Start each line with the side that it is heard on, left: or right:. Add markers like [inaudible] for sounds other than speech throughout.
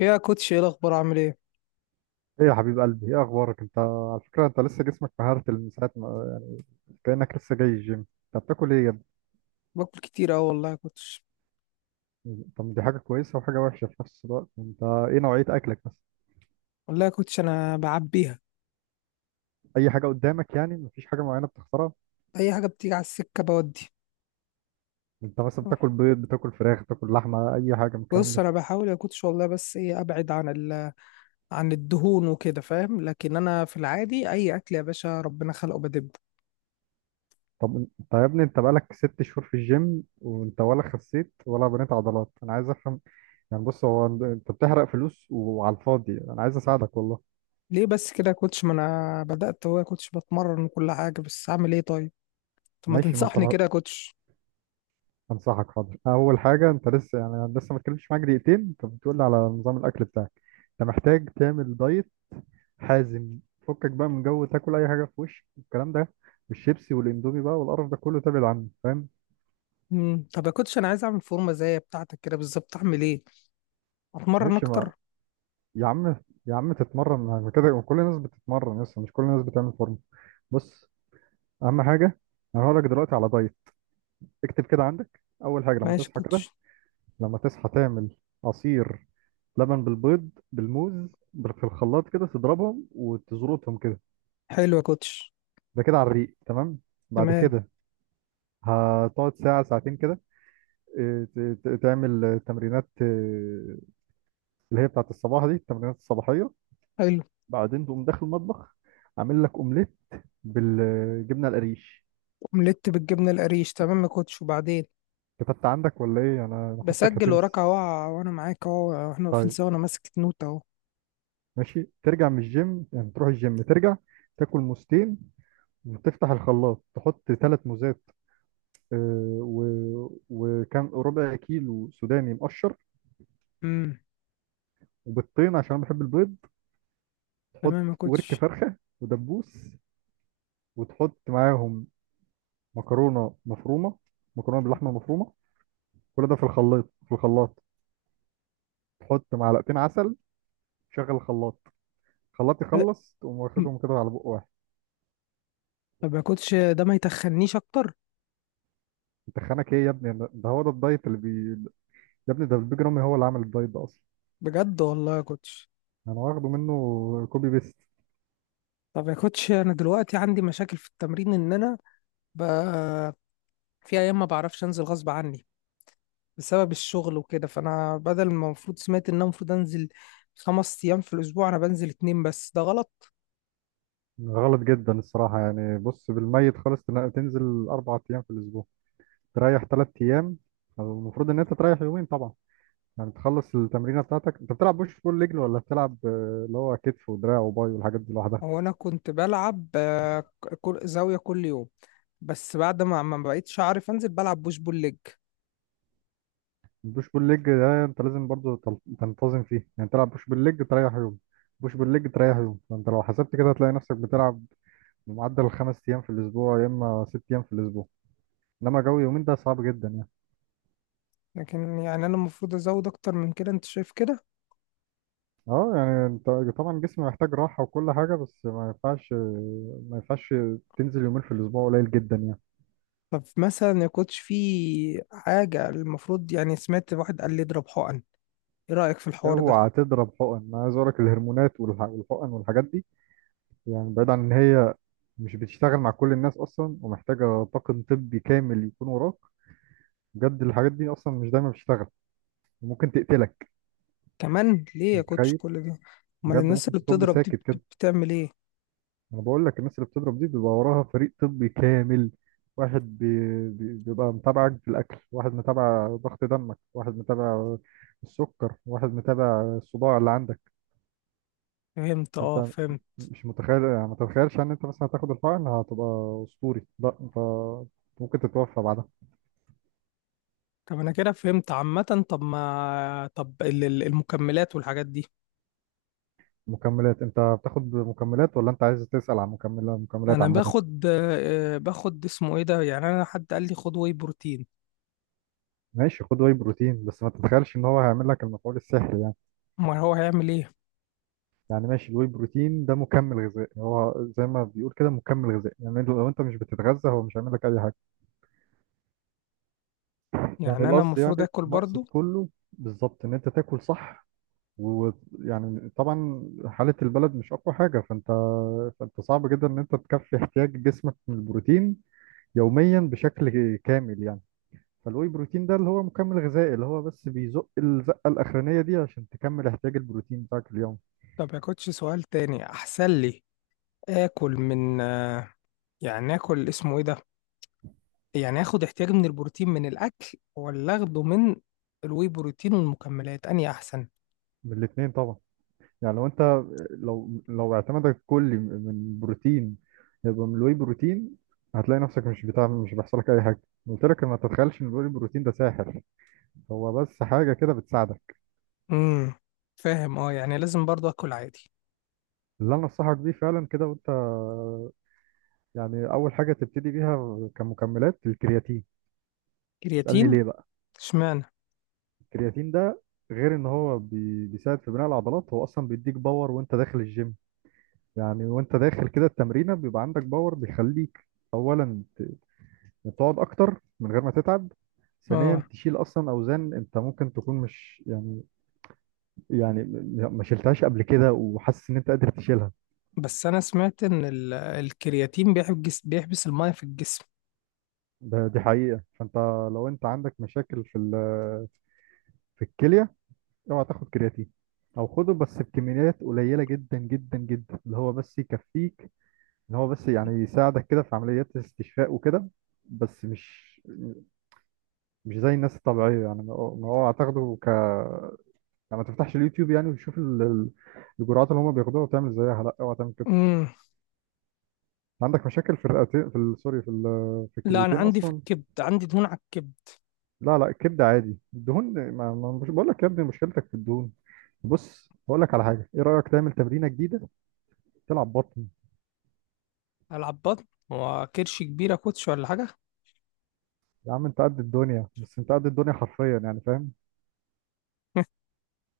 left: ايه يا كوتش؟ ايه الاخبار؟ عامل ايه؟
right: ايه يا حبيب قلبي، ايه اخبارك؟ انت على فكره انت لسه جسمك مهارت من ساعه ما كانك لسه جاي الجيم. انت بتاكل ايه يا
left: باكل كتير اوي والله يا كوتش.
right: ابني؟ طب دي حاجه كويسه وحاجه وحشه في نفس الوقت. انت ايه نوعيه اكلك بس؟
left: والله يا كوتش، انا بعبيها.
right: اي حاجه قدامك يعني؟ مفيش حاجه معينه بتختارها؟
left: اي حاجه بتيجي على السكه بودي.
right: انت مثلا بتاكل بيض، بتاكل فراخ، بتاكل لحمه، اي حاجه من الكلام
left: بص،
right: ده؟
left: انا بحاول يا كوتش والله، بس ايه، ابعد عن الدهون وكده فاهم. لكن انا في العادي اي اكل يا باشا ربنا خلقه بدب.
right: طب انت يا ابني انت بقالك ست شهور في الجيم وانت ولا خسيت ولا بنيت عضلات، انا عايز افهم. يعني بص، هو انت بتحرق فلوس وعلى الفاضي، انا عايز اساعدك والله.
left: ليه بس كده يا كوتش؟ ما انا بدات، هو يا كوتش بتمرن وكل حاجه، بس اعمل ايه طيب؟ طب ما
right: ماشي، ما انت
left: تنصحني كده يا كوتش؟
right: انصحك، حاضر. اول حاجه، انت لسه يعني أنا لسه ما اتكلمتش معاك دقيقتين انت بتقول لي على نظام الاكل بتاعك. انت محتاج تعمل دايت حازم. فكك بقى من جو تاكل اي حاجه في وشك، الكلام ده والشيبسي والاندومي بقى والقرف ده كله تبعد عنه، فاهم؟
left: مم. طب يا كوتش، انا عايز اعمل فورمه زي بتاعتك كده بالظبط، اعمل ايه؟ اتمرن
right: ماشي ما،
left: اكتر؟
right: يا عم، يا عم تتمرن، ما كده ما كل الناس بتتمرن، لسه مش كل الناس بتعمل فورمه. بص، اهم حاجه، انا هقول لك دلوقتي على دايت. اكتب كده عندك. اول حاجه لما
left: ماشي يا
right: تصحى كده،
left: كوتش.
right: لما تصحى تعمل عصير لبن بالبيض بالموز، في الخلاط كده تضربهم وتزرطهم كده.
left: حلو يا كوتش.
right: ده كده على الريق، تمام. بعد
left: تمام.
right: كده هتقعد ساعة ساعتين كده، تعمل تمرينات اللي هي بتاعت الصباح دي، التمرينات الصباحية.
left: حلو.
right: بعدين تقوم داخل المطبخ، عامل لك أومليت بالجبنة القريش.
left: اومليت بالجبنه القريش، تمام يا كوتش، وبعدين؟
right: كتبت عندك ولا إيه؟ أنا حاسك
left: بسجل
right: هتنسى.
left: وراك اهو. وانا معاك اهو، احنا واقفين
right: طيب،
left: سوا، انا ماسك نوت اهو.
right: ماشي. ترجع من الجيم، يعني تروح الجيم ترجع، تاكل موزتين، وتفتح الخلاط تحط ثلاث موزات، آه، و... وكان ربع كيلو سوداني مقشر،
left: امم.
right: وبيضتين عشان أنا بحب البيض، تحط
left: تمام يا
right: ورك
left: كوتش.
right: فرخة ودبوس، وتحط معاهم مكرونة مفرومة، مكرونة باللحمة مفرومة، كل ده في الخلاط تحط معلقتين عسل، شغل الخلاط. الخلاط
left: أه،
right: يخلص تقوم
left: م-
right: واخدهم كده على بق واحد.
left: طب يا كوتش، ده ما يتخنيش اكتر؟
right: انت خانك ايه يا ابني؟ ده هو ده الدايت اللي بي، يا ابني ده البيج رامي هو اللي عامل الدايت ده اصلا.
left: بجد والله يا كوتش؟
right: انا واخده منه كوبي بيست.
left: طب يا كوتش، انا دلوقتي عندي مشاكل في التمرين، ان انا ب... في ايام ما بعرفش انزل غصب عني بسبب الشغل وكده، فانا بدل ما المفروض، سمعت ان انا المفروض انزل 5 ايام في الاسبوع، انا بنزل 2 بس، ده غلط.
right: غلط جدا الصراحة. يعني بص، بالميت خالص تنزل أربع أيام في الأسبوع، تريح ثلاث ايام. أو المفروض ان انت تريح يومين طبعا، يعني تخلص التمرينه بتاعتك. انت بتلعب بوش بول ليج ولا بتلعب اللي هو كتف ودراع وباي والحاجات دي لوحدها؟
left: هو انا كنت بلعب زاويه كل يوم، بس بعد ما بقيتش عارف انزل، بلعب بوش بول ليج.
right: البوش بول ليج ده انت لازم برضو تنتظم فيه، يعني تلعب بوش بول ليج تريح يوم، بوش بول ليج تريح يوم، فانت لو حسبت كده هتلاقي نفسك بتلعب معدل خمس ايام في الاسبوع يا اما ست ايام في الاسبوع، انما جو يومين ده صعب جدا يعني.
left: لكن يعني انا المفروض ازود اكتر من كده، انت شايف كده؟
right: اه يعني انت طبعا جسمي محتاج راحه وكل حاجه، بس ما ينفعش. ما ينفعش تنزل يومين في الاسبوع، قليل جدا يعني.
left: فمثلا ما كنتش في حاجه المفروض، يعني سمعت واحد قال لي اضرب حقن، ايه رايك في الحوار ده؟
right: اوعى تضرب حقن، انا عايز اقولك الهرمونات والحقن والحاجات دي، يعني بعيد عن ان هي مش بتشتغل مع كل الناس اصلا، ومحتاجه طاقم طبي كامل يكون وراك. بجد الحاجات دي اصلا مش دايما بتشتغل وممكن تقتلك.
left: كمان ليه
right: انت
left: يا كوتش
right: متخيل؟
left: كل ده؟ امال
right: بجد
left: الناس
right: ممكن
left: اللي
right: تطب
left: بتضرب دي
right: ساكت كده.
left: بتعمل ايه؟
right: انا بقول لك، الناس اللي بتضرب دي بيبقى وراها فريق طبي كامل، واحد بيبقى متابعك في الاكل، واحد متابع ضغط دمك، واحد متابع السكر، واحد متابع الصداع اللي عندك.
left: فهمت،
right: انت
left: اه، فهمت.
right: مش متخيل يعني، ما تتخيلش ان انت مثلا هتاخد الحقن هتبقى اسطوري، لا، انت ممكن تتوفى بعدها.
left: طب انا كده فهمت عامه. طب ما طب، المكملات والحاجات دي؟
right: مكملات؟ انت بتاخد مكملات ولا انت عايز تسأل عن مكملة، مكملات
left: انا
right: عامة؟
left: باخد اسمه ايه ده، يعني انا حد قال لي خد واي بروتين.
right: ماشي، خد واي بروتين، بس ما تتخيلش ان هو هيعمل لك المفعول السحري يعني.
left: ما هو هيعمل ايه؟
right: يعني ماشي، الواي بروتين ده مكمل غذائي، هو زي ما بيقول كده، مكمل غذائي، يعني لو انت مش بتتغذى هو مش هيعمل لك اي حاجة. يعني
left: يعني انا
right: القصد يعني،
left: المفروض اكل
right: المقصد
left: برضو؟
right: كله بالظبط ان انت تاكل صح. ويعني طبعا حالة البلد مش أقوى حاجة، فأنت صعب جدا إن أنت تكفي احتياج جسمك من البروتين يوميا بشكل كامل يعني. فالواي بروتين ده اللي هو مكمل غذائي، اللي هو بس بيزق الزقة الأخرانية دي عشان تكمل احتياج البروتين بتاعك اليوم.
left: ما باكلش؟ سؤال تاني احسن لي. اكل من يعني اكل اسمه ايه ده؟ يعني اخد احتياجي من البروتين من الاكل، ولا اخده من الواي بروتين والمكملات اني احسن؟
right: من الاتنين طبعا، يعني لو أنت، لو اعتمادك كلي من بروتين، يبقى من الواي بروتين، هتلاقي نفسك مش بتعمل، مش بيحصلك أي حاجة. قلت لك ما تتخيلش إن الواي بروتين ده ساحر، هو بس حاجة كده بتساعدك.
left: امم. فاهم، اه، يعني لازم برضو اكل عادي؟
right: اللي انا انصحك بيه فعلا كده وانت، يعني اول حاجه تبتدي بيها كمكملات، الكرياتين. اسالني
left: كرياتين؟
right: ليه بقى.
left: اشمعنى؟
right: الكرياتين ده، غير ان هو بيساعد في بناء العضلات، هو اصلا بيديك باور وانت داخل الجيم، يعني وانت داخل كده التمرينه بيبقى عندك باور، بيخليك اولا تقعد اكتر من غير ما تتعب، ثانيا
left: اه.
right: تشيل اصلا اوزان انت ممكن تكون مش يعني، يعني ما شلتهاش قبل كده، وحاسس ان انت قادر تشيلها.
left: بس انا سمعت ان الكرياتين بيحبس الميه في الجسم.
right: ده دي حقيقه، فانت لو انت عندك مشاكل في في الكليه، اوعى تاخد كرياتين، او خده بس بكميات قليله جدا جدا جدا، اللي هو بس يكفيك، ان هو بس يعني يساعدك كده في عمليات الاستشفاء وكده، بس مش زي الناس الطبيعيه يعني. ما هو، ما هو هتاخده ك، يعني ما تفتحش اليوتيوب يعني وتشوف الجرعات اللي هم بياخدوها وتعمل زيها، لا اوعى تعمل كده.
left: مم.
right: عندك مشاكل في الرئتين في سوري، في في
left: لا، انا
right: الكليتين
left: عندي في
right: اصلا؟
left: الكبد، عندي دهون على الكبد.
right: لا لا، الكبده عادي الدهون، مش بقول لك يا ابني مشكلتك في الدهون. بص هقول لك على حاجه، ايه رايك تعمل تمرينه جديده، تلعب بطن؟
left: العب بطن؟ هو كرش كبيره يا كوتش ولا حاجه؟
right: يا عم انت قد الدنيا، بس انت قد الدنيا حرفيا يعني، فاهم؟
left: [laughs]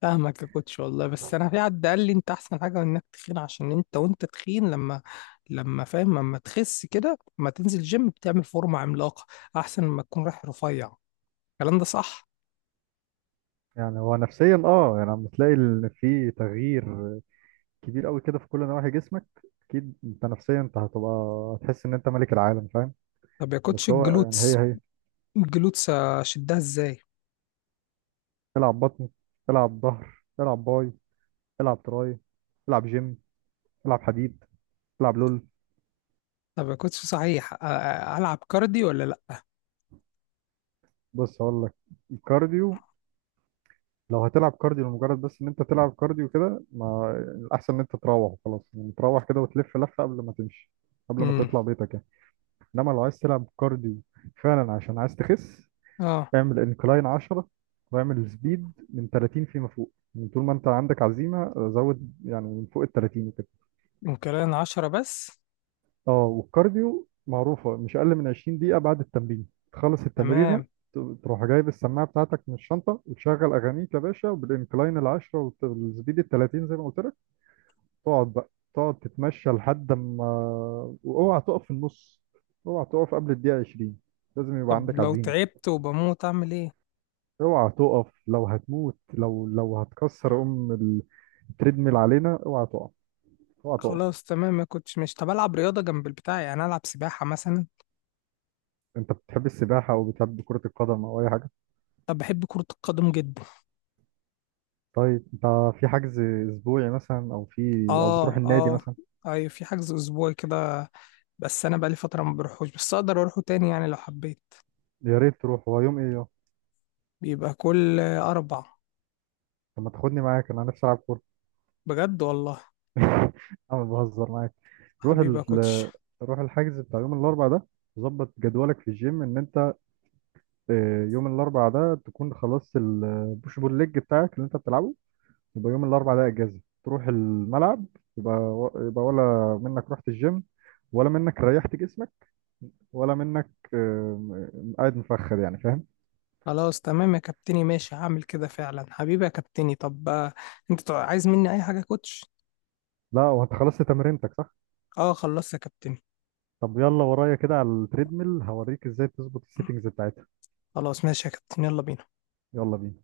left: فاهمك يا كوتش والله، بس انا في حد قال لي انت احسن حاجه انك تخين، عشان انت وانت تخين لما فاهم، لما تخس كده، لما تنزل جيم بتعمل فورمه عملاقه، احسن ما تكون رايح رفيع. الكلام ده صح؟
right: يعني هو نفسيا، اه يعني لما تلاقي في تغيير كبير قوي كده في كل نواحي جسمك، اكيد انت نفسيا انت هتبقى، هتحس ان انت ملك العالم، فاهم؟
left: طب يا كوتش،
right: بس هو يعني
left: الجلوتس،
right: هي
left: الجلوتس اشدها ازاي؟
right: العب بطن، العب ظهر، العب باي، العب تراي، العب جيم، العب حديد، العب لول.
left: طب يا كوتش صحيح، العب كارديو ولا لا؟
right: بص هقول لك، الكارديو لو هتلعب كارديو لمجرد بس ان انت تلعب كارديو كده، ما الاحسن ان انت تروح خلاص يعني، تروح كده وتلف لفة قبل ما تمشي، قبل ما
left: امم.
right: تطلع بيتك يعني. انما لو عايز تلعب كارديو فعلا عشان عايز تخس،
left: اه.
right: اعمل انكلاين 10، واعمل سبيد من 30 فيما فوق، يعني طول ما انت عندك عزيمه زود، يعني من فوق ال 30 وكده.
left: ممكن 10 بس؟
right: اه، والكارديو معروفه مش اقل من 20 دقيقه بعد التمرين، تخلص التمرينه
left: تمام.
right: ت- تروح جايب السماعه بتاعتك من الشنطه وتشغل اغانيك يا باشا، وبالانكلاين ال 10 والسبيد ال 30 زي ما قلت لك، تقعد بقى، تقعد تتمشى لحد ما، واوعى تقف في النص، اوعى تقف قبل الدقيقه 20، لازم يبقى
left: طب
right: عندك
left: لو
right: عزيمه.
left: تعبت وبموت اعمل ايه؟
right: اوعى تقف، لو هتموت، لو هتكسر ام التريدميل علينا اوعى تقف، اوعى تقف.
left: خلاص تمام، ما كنتش مش، طب العب رياضه جنب البتاع، يعني العب سباحه مثلا؟
right: انت بتحب السباحه او بتحب كره القدم او اي حاجه؟
left: طب بحب كره القدم جدا.
right: طيب انت في حجز اسبوعي مثلا، او في، او بتروح
left: اه،
right: النادي
left: اه.
right: مثلا؟
left: ايوه، في حجز اسبوعي كده. بس انا بقالي فتره ما بروحوش، بس اقدر اروحه تاني يعني لو حبيت.
right: يا ريت تروح، هو يوم ايه، يوم؟
left: بيبقى كل اربع.
right: طب ما تاخدني معاك، انا نفسي العب كوره.
left: بجد والله.
right: [laughs] انا بهزر معاك. روح
left: حبيبي يا كوتش.
right: ال... روح الحجز بتاع يوم الاربعاء ده. ظبط جدولك في الجيم ان انت يوم الاربعاء ده تكون خلصت البوش بول ليج بتاعك اللي انت بتلعبه، يبقى يوم الاربع ده اجازه تروح الملعب، يبقى، ولا منك رحت الجيم، ولا منك ريحت جسمك، ولا منك قاعد مفخد يعني، فاهم؟
left: خلاص تمام يا كابتني، ماشي هعمل كده فعلا، حبيبي يا كابتني. طب انت عايز مني اي حاجه يا كوتش؟
right: لا هو انت خلصت تمرينتك صح؟
left: اه، خلصت يا كابتني.
right: طب يلا ورايا كده على التريدميل هوريك ازاي تظبط السيتنجز بتاعتها.
left: خلاص ماشي يا كابتن، يلا بينا.
right: يلا بينا.